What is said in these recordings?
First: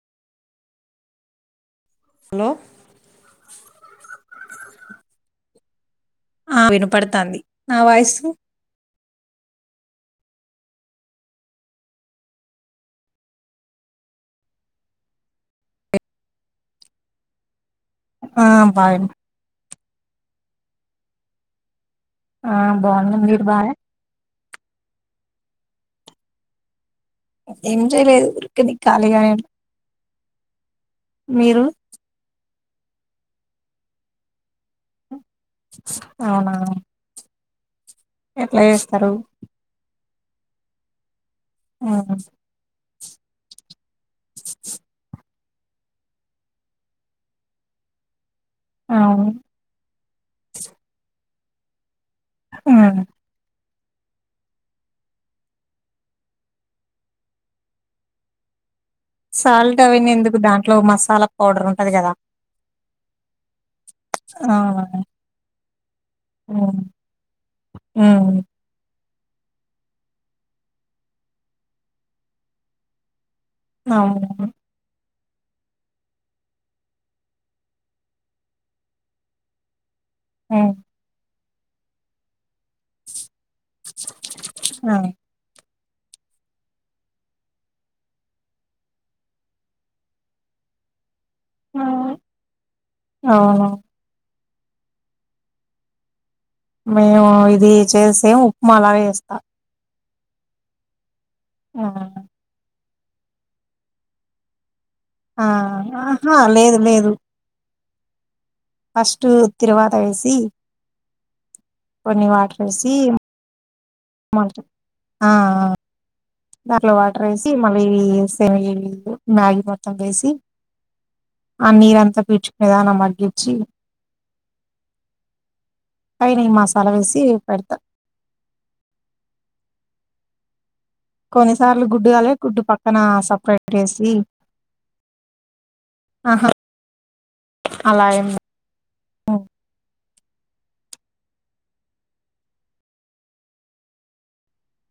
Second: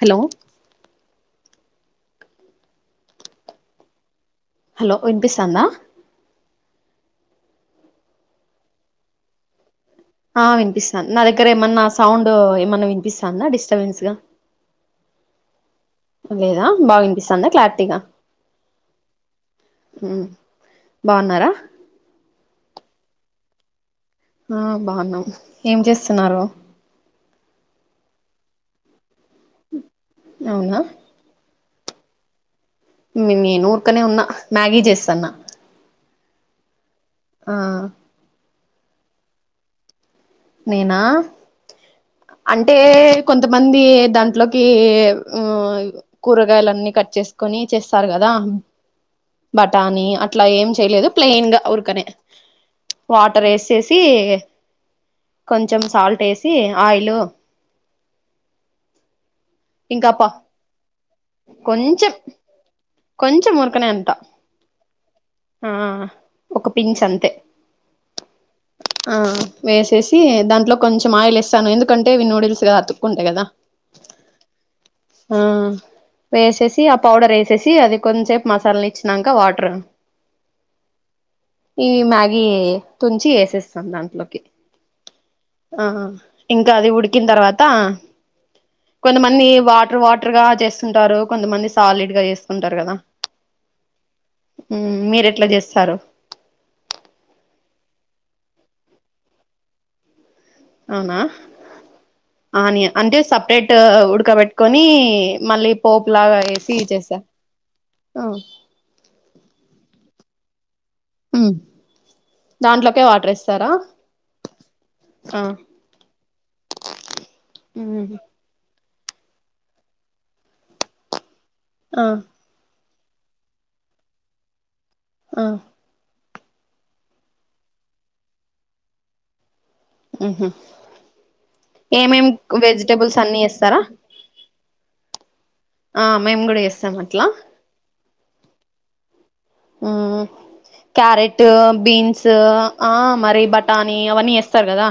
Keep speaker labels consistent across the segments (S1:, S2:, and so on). S1: Hello
S2: hello
S1: hello వినిపిస్తోందా
S2: ఆ వినపడ్తాంది నా వాయసు
S1: ఆ వినిపిస్తోంది నా దగ్గర ఏమన్నా సౌండ్ ఏమన్నా వినిపిస్తాన్న డిస్టర్బెన్స్ గా లేదా బాగా వినిపిస్తుందా క్లారిటీగా
S2: ఆ బాగా వినిపిస్తోంది
S1: ఉ బాగున్నారా
S2: ఆ బాగున్నాం మీరు బాగున్నారా
S1: ఆ బాగున్నాం ఏం చేస్తున్నారు
S2: ఏం చేయలేదు ఊరికనే ఖాళీగానే
S1: అవునా
S2: మీరు
S1: నేను ఊరుకనే ఉన్నా మ్యాగీ చేస్తాన్న
S2: అవునా
S1: ఆ
S2: ఏమిస్తారు చేస్తారు
S1: నీనా
S2: ఉమ్,
S1: అంటే కొంతమంది దాంట్లోకి ఆ కూరగాయలు అన్నీ కట్ చేసుకొని చేస్తారు కదా
S2: అవును
S1: బఠానీ అట్లా ఏం చేయలేదు ప్లెయిన్ గా ఉరకనే
S2: ఉమ్.
S1: వాటర్ ఎసేసి కొంచెం సాల్ట్ ఎసి ఆయిలు
S2: సాల్ట్
S1: ఇంకా
S2: అవన్నీ
S1: ప
S2: ఎందుకు దాంట్లో మసాలా పౌడర్ ఉంటది
S1: కొంచెం
S2: కదా
S1: కొంచెం ఊరకనే అంట
S2: అవునా
S1: ఆ ఒక
S2: ఉమ్,
S1: పించ్ అంతే.
S2: ఉమ్,
S1: ఆ వేసేసి దాంట్లో కొంచెం ఆయిలు వేస్తను, ఎందుకంటే అవి నూడిల్స్గా అతుక్కుంటాయి కదా.
S2: అవును
S1: ఆ వేసేసి ఆ పౌడర్ వేసేసి అది కొన్సేపు మసల్నిచ్చినంక వాటర్.
S2: ఉ
S1: ఈ మ్యాగీ తుంచి వేసేస్తాన్ దాంట్లోకి.
S2: ఆ,
S1: ఆ ఇంకా అది ఉడికిన తర్వాత కొంతమంది వా టర్, వాటర్ గా చేస్తుంటారు. కొంతమంది సాలిడ్ గా చేస్తుంటారు కదా?
S2: అవును
S1: మ్మ్ మీరేట్లా చేస్తారు.
S2: మేము ఇది చేస్తే ఉప్మా లాగ చేస్తా.
S1: అవునా! ఆనియ అంటే సపరేట్ ఉడకబెట్టుకొ. ని
S2: ఆ,
S1: మళ్ళీ పోపు
S2: ఆహా
S1: లాగా వేసి
S2: లేదు లేదు
S1: చేసా. అ
S2: ఫస్ట్ తిరవాత వేసి, కొన్ని వాటర్ ఏసి.
S1: దాంట్లోకే వాటర్ వేస్తారా
S2: [unintelligible] అ ఆ దాంట్లో వాటర్ ఏసి మళ్ళీ సేమి. [unintelligible] మ్యాగీ మొత్తం వేసి, ఆ నీరంతా పీల్చుకునే దాన మ. గ్గిచ్చి
S1: ఆ
S2: పైనే మాసాలా వేసి పెడతా.
S1: ఉహు
S2: కొన్నిసార్లు గుడ్డు
S1: ఏమేం
S2: కాలే
S1: కు
S2: గుడ్డు పక్కన
S1: వెజిటెబుల్స్ అన్ని
S2: సపరేట్
S1: ఎస్సర?
S2: వేసి
S1: ఆ మేము కూడా ఇస్తాం ఏస్సం అట్లా.
S2: అ
S1: ఆ క్యారెట్, బీన్స్ ఆ మరి బటానీ అవన్నీ ఎస్తారు కదా.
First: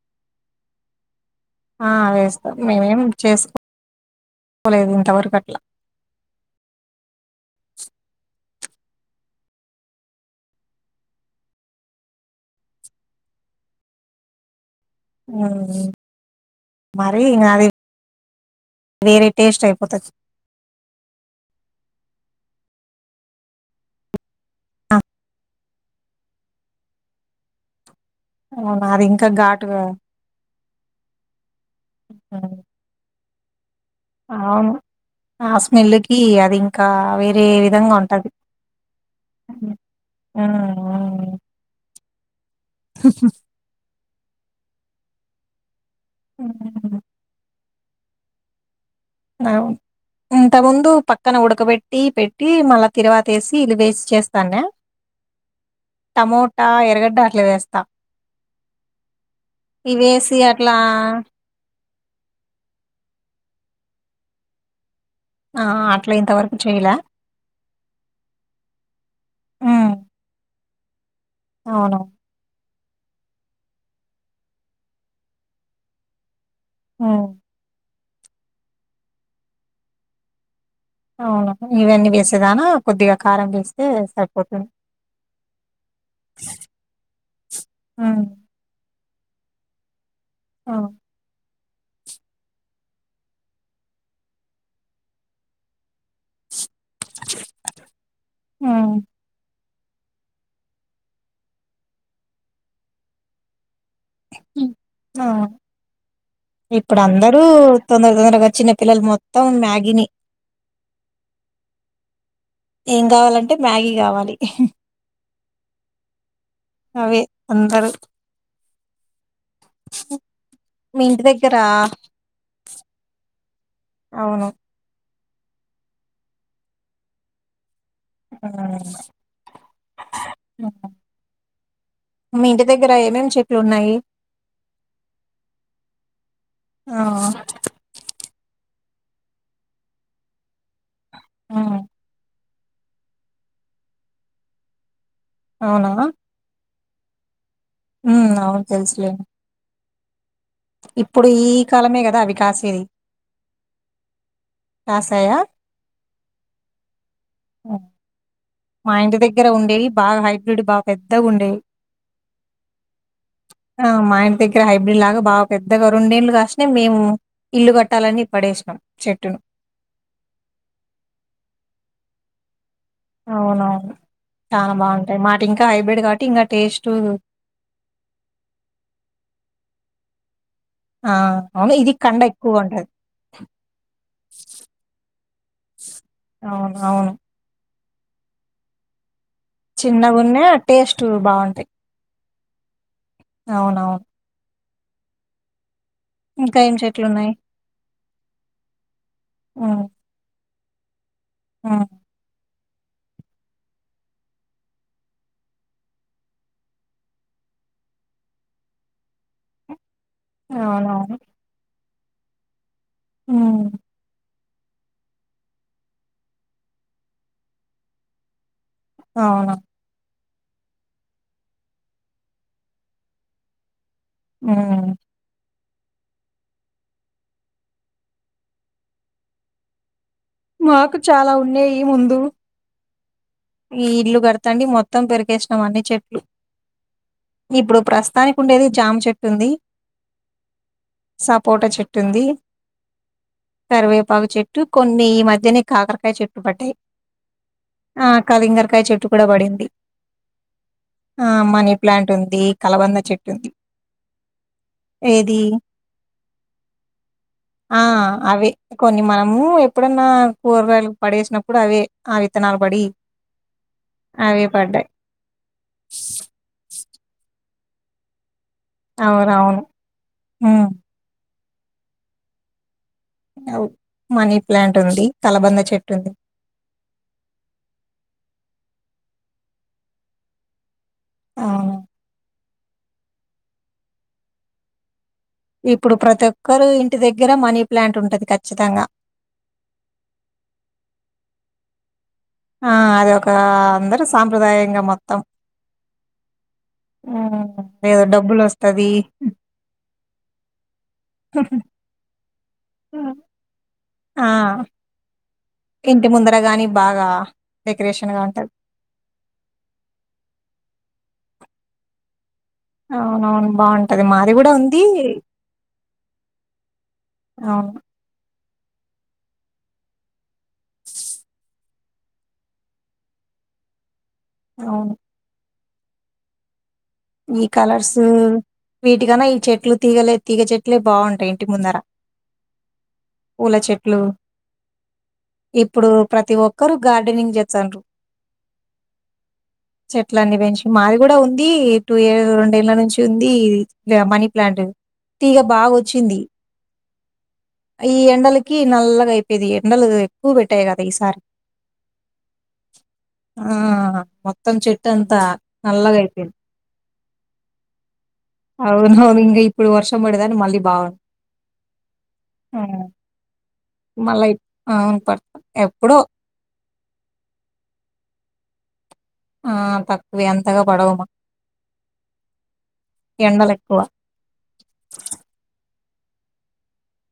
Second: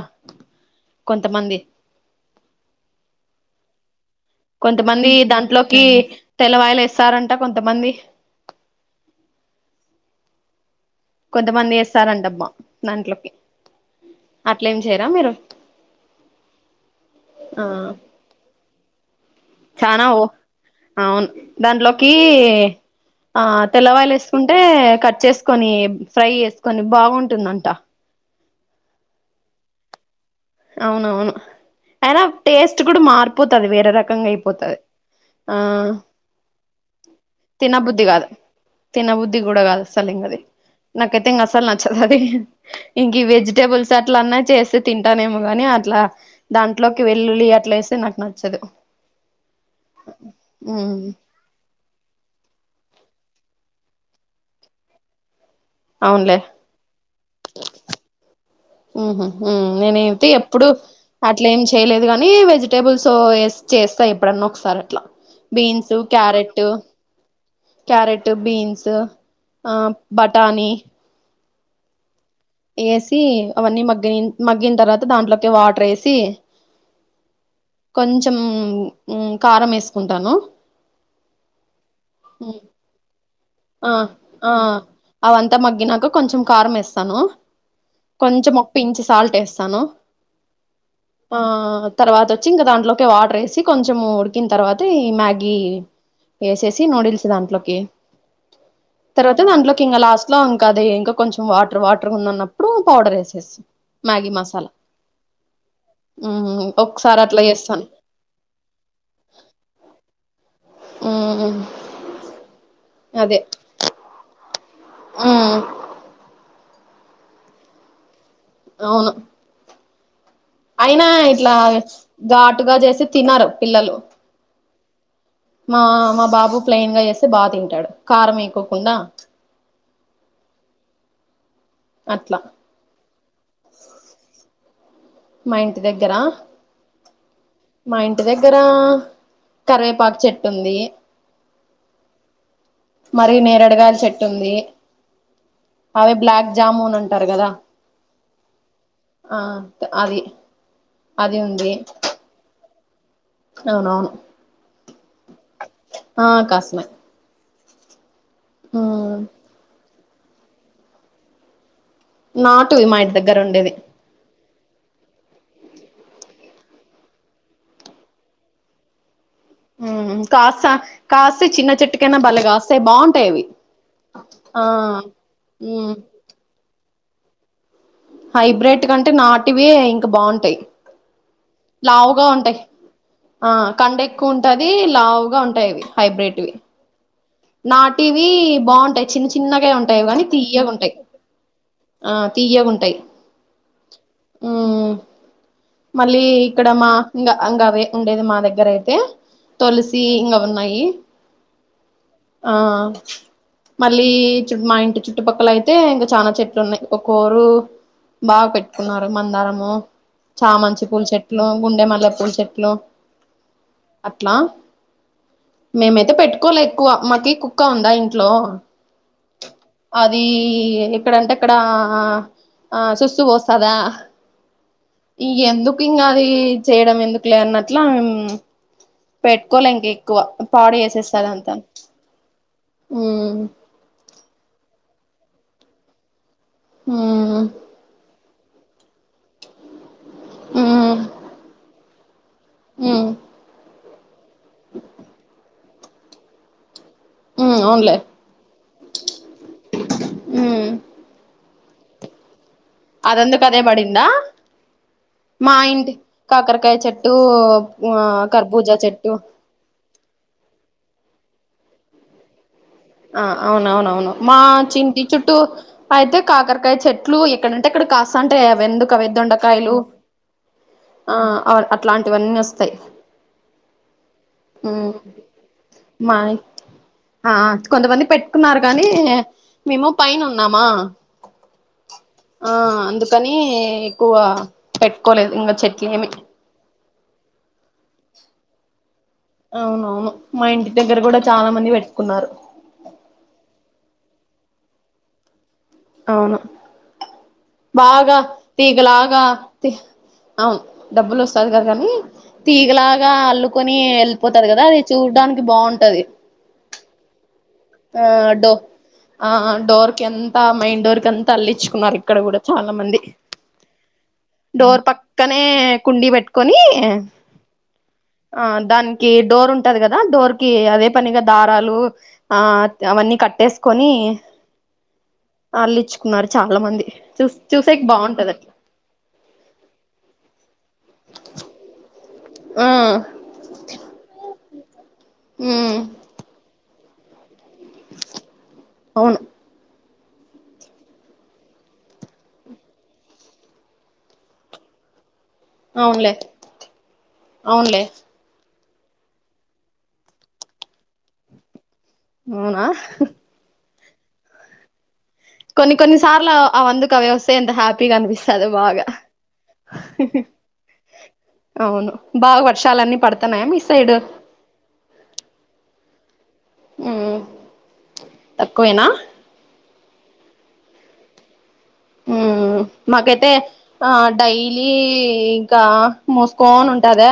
S1: కొంతమంది
S2: ఆ వేస్తాం మేమేం చేస్.
S1: కొంతమంది దాంట్లోకి తెల్లవాయిలు ఎస్సరంట. కొంతమంది కొంతమంది ఎస్సారంటబ్బా దాంట్లోకి ఆ. ట్లే చేయరా మీరు?
S2: అవి [unintelligible] వేరె.
S1: చనా ఓ అవును దాంట్లోకి. ఆ తెల్లవాయలు వేసుకుంటే కట్ చేసుకొని ఫ్రై, చేసుకొని బాగుంటుందంట.
S2: అవునా అదింకా ఘాటుగదా.
S1: అవునవును అయినా టేస్ట్ కూడా మారిపోతది వే. రకంగా
S2: అవును
S1: అయిపోతది ఆ
S2: స్మెల్ కి అది ఇంకా వేరే విధంగా
S1: తినబుద్ధి గాదు.
S2: ఉంటది
S1: తిన బుద్ధి కూడా కాదు అస్సలింగది నాకైతే
S2: ఉమ్
S1: ఇంగ అసల్ న. అది ఇంకి వెజిటేబుల్స్ అట్ల అన్నా చేస్తే తింటానేమో కాని అ. ట్లా
S2: ఉమ్
S1: దాంట్లోకి వెల్లులి అట్లా వేస్తే నాకు నచ్చదు.
S2: అవును ఇంత ముందు
S1: ఉమ్
S2: పక్కన ఉడకబె. టీ పెట్టి మళ్ళా తిరువాత వేసి ఇల్లు వేస్ చేస్తానే
S1: అవునులే
S2: టమోటా ఎరగడ్డ అట్ల వేస్తా
S1: ఉహు మ్ నేనయితే
S2: ఇవేసి
S1: ఎప్పుడు
S2: అట్లా
S1: అట్ల ఏం. చేయలేదు గానీ వెజిటేబుల్స్ ఎస్ చేస్తా, ఎప్పుడన్నా ఒకసారి అట్లా.
S2: ఆ!
S1: బీన్సు,
S2: అట్లా ఇంతవరకు
S1: క్యారెట్టు
S2: చేయలా.
S1: క్యారెట్, బీన్స్ ఆ
S2: హ్మ్.
S1: బటానీ.
S2: అవును
S1: వేసి అవన్నీ మగ్గి మగ్గిన తర్వాత దాంట్లోకి వాటర్ ఎసి
S2: హ
S1: కొంచెం కారం వేసుకుంటాను.
S2: అవున ఇవన్నీ వేసేదానా కొద్దిగా కారం వేస్తే
S1: ఆ ఆ
S2: సరిపోతుంది.
S1: అవంతా మగ్గినాక కొంచెం కారం వేస్తాను.
S2: హ్మ్.
S1: కొంచెం ఒక ఇంచు సాల్ట్ వేస్తాను.
S2: అ
S1: ఆ తర్వాత వచ్చి ఇంక దాంట్లోకి వాటర్ వేసి కొంచెం ఉడికిన తర్వాత ఈ మ్యాగీ వేసేసి నూడిల్స్ దాంట్లోకి
S2: హ్మ్.
S1: తర్వాత దాంట్లోకి ఇంకా లాస్ట్ లో ఇంకా అది ఇంకా కొంచెం వాటర్ వాటర్ ఉందన్నప్పుడు పౌడర్ వేసేసి మ్యాగి మసాలా ఉమ్
S2: ఇప్పుడు
S1: ఒకసారి
S2: అందరూ
S1: అట్లా చేస్తాను
S2: తొందర తొందరగా చిన్న పిల్లలు మొత్తం మ్యాగీని
S1: ఉమ్
S2: ఏం కావాలంటే మ్యాగీ కావాలి.
S1: ఆ
S2: అవే అందరూ
S1: అవును
S2: హ
S1: అయినా ఇట్లా ఘాటుగా చేస్తే తినరు పిల్లలు
S2: అవును.
S1: మా మా బాబు ప్లెయిన్ గా వేస్తే బాగా తింటాడు కారం
S2: హ్మ్.
S1: ఎకోకుండా అట్లా
S2: మీ ఇంటి దగ్గర ఏమేమి చెట్లు ఉన్నాయి.
S1: మా ఇంటి దగ్గరా
S2: ఆ!
S1: మా ఇంటి దగ్గర ఆ కరవేపాకు చెట్టు ఉంది.
S2: ఆ
S1: మరి నేరడగాయలి చెట్టు ఉంది అవి బ్లాక్ జాముూన్ అంటారు కదా
S2: ఉమ్ అవును తెలుసులే
S1: అవి
S2: ఇప్పుడు ఈ కాలమే కదా అవి కాసేది.
S1: అవును అవును
S2: కాసాయా?
S1: ఆ కాస్తున్నాయి.
S2: మా ఇంటి దగ్గర ఉండేవి బాగా హైబ్రిడ్ బాగా పెద్దగా ఉండేవి.
S1: నాటు వి మా ఇంటి దగ్గర ఉండేది.
S2: ఇక్కడ హైబ్రిడ్ లాగా బాగా పెద్దగా రెండేళ్ళలు కాసినాయి. మేము ఇల్లు కట్టాలని పడేసినాం చెట్టును
S1: ఉమ్ కాస కాస్తే చిన్న చిట్కనా బలేగాస్త
S2: అవునవును చాలా బాగుంటాయి మాటి ఇంకా
S1: ఉమ్
S2: హైబ్రిడ్ కాబట్టి ఇంకా టేస్ట్ టు
S1: హైబ్రెడ్ కంటే నాటివే ఇంకా బాగుంటాయి.
S2: ఆ అవును ఇది కండ
S1: లావుగా ఉంటాయి
S2: ఎక్కువగా ఉంటది.
S1: ఆ కండ ఎక్కువ ఉంటది లావుగా ఉంటాయి అవి
S2: అవును అవును
S1: నాటు వి బాగుంటాయి. చిన్న చిన్నగా ఉంటాయి కానీ
S2: చిన్నగున్నా
S1: తీయగాంటాయి
S2: టేస్టు బావుంటాయి.
S1: ఆ తీయగుంటై
S2: అవునవును
S1: మళ్ళీ
S2: ఇంకా
S1: ఇక్కడ
S2: ఏం
S1: మా
S2: చెట్లున్నాయి?
S1: ఇంగా అవే ఉండేది మా దగ్గర అయితే, తులసి ఇంగా ఉన్నయి. ఇయి
S2: ఆ
S1: ఆ మళ్ళీ చు మా ఇంటి చుట్టుపక్కల అయితే ఇంగా చానా చెట్లు ఉన్నాయి. ఒకోరు బాగా పెట్టుకున్నారు మందారము చామంచి పూల
S2: అవునవును
S1: చెట్లు, గుండె మల్లె పూల చెట్లు
S2: హ్మ్
S1: అట్లా. మేమైతే పెట్టుకోలే ఎక్కువ మాకి కుక్క ఉందా ఇంట్లో.
S2: అవునా.
S1: అది ఎక్కడంటే అక్కడా ఆ సుస్సు పోస్తాదా.
S2: హ్
S1: ఇంగా అది చేయడం ఎందుకులే అన్నట్లా మేం పెట్టుకోలే ఇంకే ఎక్కువా పాడు
S2: మాకు
S1: చేసేస్తాది
S2: చాలా
S1: అది అంతా అని.
S2: ఉండేయి ముందు
S1: హ్
S2: ఈ ఇల్లు కడతాంటే మొత్తం పెరికేసినాం అన్ని చెట్లు.
S1: ఉమ్
S2: ఇప్పుడు ప్రస్తుతాని కి ఉండేది జామ చెట్టు ఉంది, సపోటా చెట్టు ఉంది.
S1: హ్మ్
S2: కరివేపాకు చెట్టు కొన్నీ ఈ మధ్యనే కాకరకాయ చెట్లు పడ్డయి.
S1: ఉ అవునులే.
S2: కలింగరకాయ చెట్టు కూడా పడింది.
S1: ఉమ్
S2: ఆ మనీ ప్లాంట్ ఉంది. కలబంద
S1: అదందుకు
S2: చెట్టుంది.
S1: అదే పడిందా
S2: ఏది
S1: మా ఇంటి కాకరకాయ చెట్టు
S2: ఆ అవే
S1: కర్బూజా
S2: కొన్ని
S1: చెట్టు
S2: మనము ఎప్పుడన్నా కూరగాయలు పడేసినప్పుడు అవే ఆ విత్తనాలు పడి
S1: ఆ అవునవునవును. మా
S2: అవే పడ్డాయి
S1: చింటి చుట్టూ అయితే కాకరకాయ చెట్లు ఎక్కడ అంటే అక్కడ కాస్తాంటయి అవెందుకు అవి
S2: అవునవును
S1: దొండకాయలు
S2: హ్మ్
S1: ఆ అవును అట్లాంటివన్నీ వస్తయి.
S2: ఓ మనీ ప్లాంట్ ఉంది, కలబంద చెట్టు ఉంది.
S1: మా ఆ కొంతమంది పెట్టుకున్నారు గాని మేము పైన ఉన్నామా
S2: ఆహా
S1: ఆ అందుకని ఎక్కువా పెట్
S2: ఇప్పుడు ప్రతి ఒక్కరు ఇంటి దగ్గర మనీ ప్లాంట్ ఉంటది ఖచ్చితంగా.
S1: అవునవును మా ఇంటి దగ్గర కూడా చాలా మంది పెడు
S2: ఆ అది ఒక అందరు సాంప్రదాయంగా మొత్తం.
S1: అవును
S2: హ్మ్. ఏదో
S1: బాగా
S2: డబ్బులొస్తది.
S1: తీగలాగా తి అవును డబ్బులు వస్తది కదా కానీ తీగలాగా అల్లుకొని
S2: ఆ!
S1: ఎళ్ళిపోతది కదా అది చూడ్డానికి బాగుంటది
S2: ఇంటి ముందర గాని బాగా
S1: ఆ
S2: డెకరేషన్గా
S1: డో
S2: ఉంటది.
S1: ఆ డోర్కి అంతా మెయిన్డోర్కి అంతా అల్లిచ్చుకున్నారు ఇక్కడ కూడా. చాలా మంది.
S2: అవునవును. బావుంటది. మాది గూడా ఉంది.
S1: డోర్ పక్కనే కుండీ పెట్టుకొని
S2: అవును
S1: ఆ దానికి డోర్ ఉంటది కదా డోర్కి అదే పనిగా దారాలు ఆ అవన్నీ కట్టేసుకొని
S2: అవును
S1: అల్లిచ్చుకున్నారు చాలా మంది. చూ
S2: ఈ
S1: చూసేకి
S2: కలర్స్
S1: బాగుంటది అట్లా
S2: వీటికన్నా ఈ చెట్లు తీగలే తీగచెట్లే బావుంటయి ఇంటి ముందర.
S1: ఆ
S2: పూలచెట్లు
S1: ఉమ్
S2: ఇప్పుడు ప్రతి ఒక్కరు గార్డెనింగ్ జేసాన్ ర్రు
S1: అవును
S2: చెట్ లన్నీ పెంచ్ మాది కూడా ఉంది టూ ఇయర్ రెండేళ్ల నుంచి ఉంది మనీ ప్లాంటు తీగ
S1: అవునులే
S2: బావోచ్చింది
S1: అవునులే
S2: ఈ ఎండల్ కి నల్లగయిపెది ఎండలు ఎక్కు పెట్టాయి కదా ఈసార్
S1: ఔనా ఆహ్
S2: ఆ మొత్తం చెట్టు అంతా
S1: కొన్ని కొన్ని
S2: నల్లగయిపెంద్
S1: సార్లు అవందుకు అవి వస్తే ఎంత హ్యాపీగా అనిపిస్తది బాగా
S2: ఔను వింగ ఇప్పుడు వర్షం బడదని మళ్ళీ బాఉ
S1: అవును బాగా వర్షాలన్నీ పడుతున్నాయా మీ సైడ్
S2: ఉమ్ మల్లాయ్ ఔన్ పడు ఏవ్ పుడు
S1: ఉమ్ తక్కువేనా
S2: ఆ తక్కువే అంతగా పడవ్ మా
S1: ఉహుమ్ మాకేతే
S2: ఎండలు ఎక్కువ
S1: ఆ డైలీ ఈ ఇంకా ఆ మోస్ కోన్ ఉంటదా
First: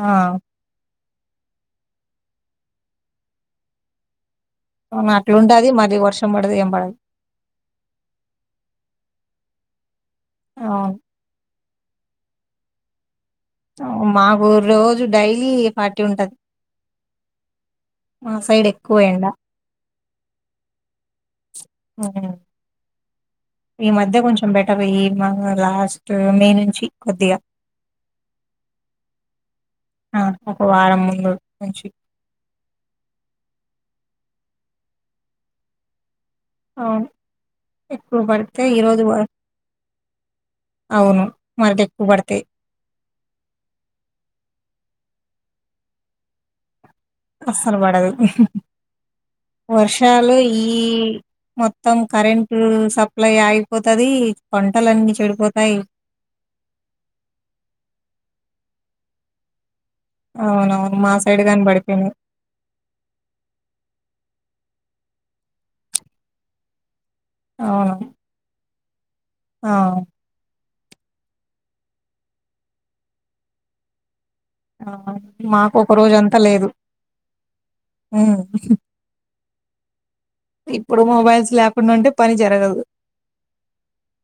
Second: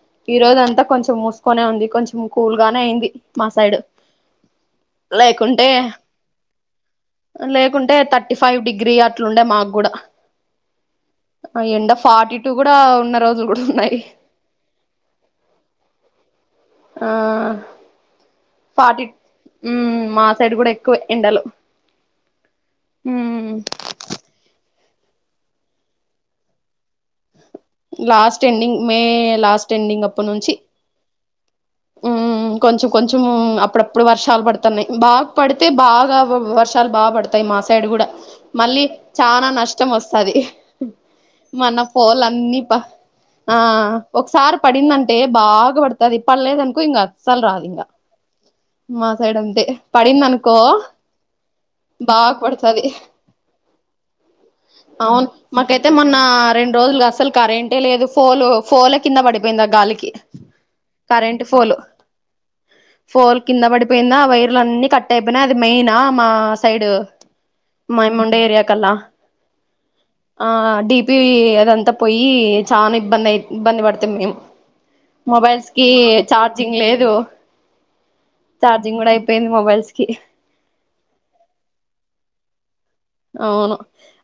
S2: ఆ
S1: ఈరోజ్ అంతక్ కొంచెం మూస్ కొనే ఉంది కొంచెం కూల్గానే అయింది మా సైడు
S2: ఓమ అట్లుంటది మళ్ళీ వర్షం బడదేమో
S1: లేకుంటే థర్టీ ఫైవ్ డిగ్రీ అట్లుండే మాగ్ గుడా
S2: ఔన్
S1: ఆ ఎండ ఫార్టీ టూ కూడా ఉన్న రోజు
S2: మాకు రోజు డైలీ ఫార్టీ ఉంటద్
S1: ఆ
S2: సైడ్ ఎక్కువ
S1: ఫార్టీ
S2: ఎండ
S1: ఉమ్మ్ మా సైడ్ కూడా ఎక్కువే ఎండలు
S2: ఉహుమ్ ఈ మధ్య కొంచెం బెట్ తబీ ఇమా అ లాస్టు మే నుంచి కొద్దిగా
S1: లాస్ట్ ఎండింగ్ మే లాస్ట్
S2: ఆ ఒక వారం ముందు నుంచి
S1: ఉమ్మ్ మ్ కొంచెం కొంచము ఉమ్మ్ మ్ అప్పుడప్పుడు వర్షాలు పడతన్నయ్ బాగ్ పడితే బాగా వొవ్ వర్షాలు బా
S2: అవును
S1: పడతాయ్ మా సైడ్ కూడా
S2: ఎక్కువ పడితే ఈ
S1: మళ్ళీ
S2: రోజు
S1: చానా నష్టం ఓస్తది
S2: అవును
S1: మన
S2: మరట ఎక్కువ పడతాయి
S1: పోలన్నీ ప ఆ ఆ ఒక్ సార్ పడిందంట్ టే బాగా పడతది పళ్లేదనుకో ఇంగ అస్సల్ రాద్
S2: అస్సలు
S1: ఇంగ
S2: పడదు
S1: మా సైడ్ అంతే పడింద్
S2: వర్షాలు
S1: అనుకో
S2: ఈ మొత్తం కరెంటు సప్లై ఆయిపోతది పంటలన్ని చెడిపోతయ్
S1: ఆ రొండు రోజుల్ గస్సల్ కరెంటే లేదు ఫోలో ఫోల కింద పడిపెయింది ఆ గాలీక్
S2: ఔనౌవును
S1: కరెంట్ ఫోలు ఫోల్ కింద పడిపెయిందా వైర్ లన్ని కట్ అయిపెయ్ అది మెయ్ నా మా సైడ్
S2: అవును
S1: మైమ్ ముండే ఏరియా కల్లా
S2: ఆ
S1: ఆ డిపివీ అదంతా పోయి చాన్ ఇబ్బందయ్ ఇబ్బంది పడితిమ్ మేమ్
S2: ఆహ మాక్ ఒక్
S1: ఈ చార్జింగ్ లేదు
S2: ఉమ్
S1: చార్జింగ్ కూడా అయ్ పెంద్ మొబైల్స్ కి
S2: ఇప్పుడు మొబైల్స్ ల్యాకుండుంటే పని జరగదు
S1: ఔను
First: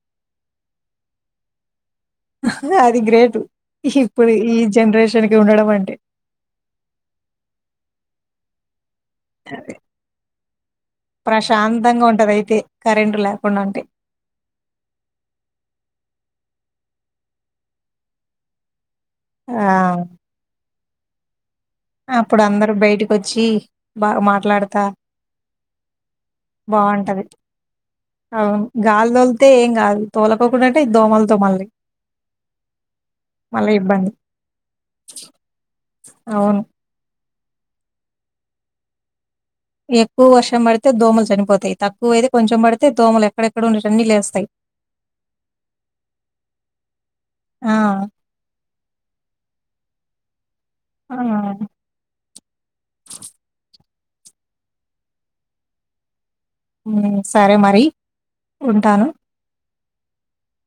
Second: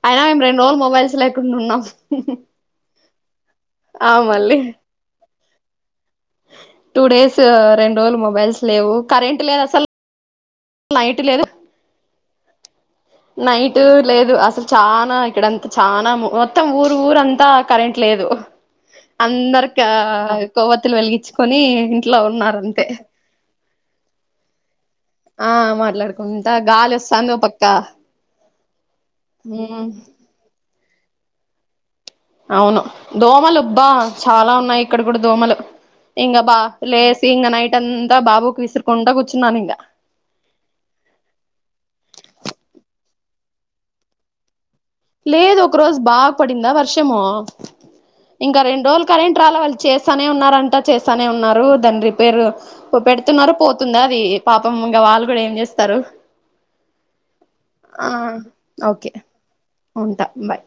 S1: అయినా మేమ్ రొండు రోజుల్ మొబైల్స్ లేకుండ్ ఉన్నాం
S2: ఆహ్ అది గ్రేటు
S1: ఆ
S2: ఇప్పుడు ఈ
S1: మళ్ళీ
S2: జన్ రేషన్ కి ఉండడంవంటే
S1: టూ డేసు రొండ్ రోజ్ ల్ మొబైల్స్ లేవు కరెంట్ లేద్ అస్సల్ లైటు లేదు
S2: ప్రశాంతంగా ఉంటదయితే కరెంటు లేకుండా
S1: నైటు
S2: ఉంటే
S1: లేదు అస్సల్ చానా ఇక్కడంత్ చానా మో వొత్ మొత్తం ఊరు ఊరంతా కరెంట్ లేదు
S2: ఆ
S1: అందరిక కొవ్వత్తులు వెలిగిచ్చు కొని ఇంట్లో ఉన్నారంతే
S2: బాగ మాట్లాడతా
S1: ఆ మాట్లాడుకుంటా
S2: బావుంటది
S1: గాలొస్తాంది ఓ పక్క
S2: అవును గాలి దోలితే ఏం
S1: ఉమ్
S2: గాదు తోలకోకున్నట్టే ఈ దోమలతో మళ్ళీ
S1: అవును
S2: మళ్ళీ
S1: దోమలుబ్బా
S2: ఇబ్బంది
S1: చాలా ఉన్నాయి ఇక్కడ కూడా దోమలు ఇంగ బా
S2: అవును
S1: లేసీ ఇంగ నైటంత బాబుకి విసర్కుంట గూ
S2: ఎక్కువ వర్షం బడితే దోమలు చనిపోతాయ్ తక్కువ అయితే కొంచెం బడితే దోమలు ఎ ఎక్కడెక్కడ ఉండేటివన్ని లేస్తాయ్
S1: లేదు ఒక రోజు బాగ పడిందా వర్షము
S2: ఆ
S1: ఇంక రెండ్రోజులు కరెంట్ రాలేవాల్ చేస్తనే ఉన్నారంట
S2: ఆ
S1: చేస్తానే ఉన్నారు దాని రిపేరు పెడుతున్నారు పో తుందా అది పాపం ఇంగ వాళ్ళు గూడా ఏం చేస్తారు
S2: ఉ సరే మరి
S1: ఆ
S2: ఉంటాను
S1: ఓకే ఉంటా బాయ్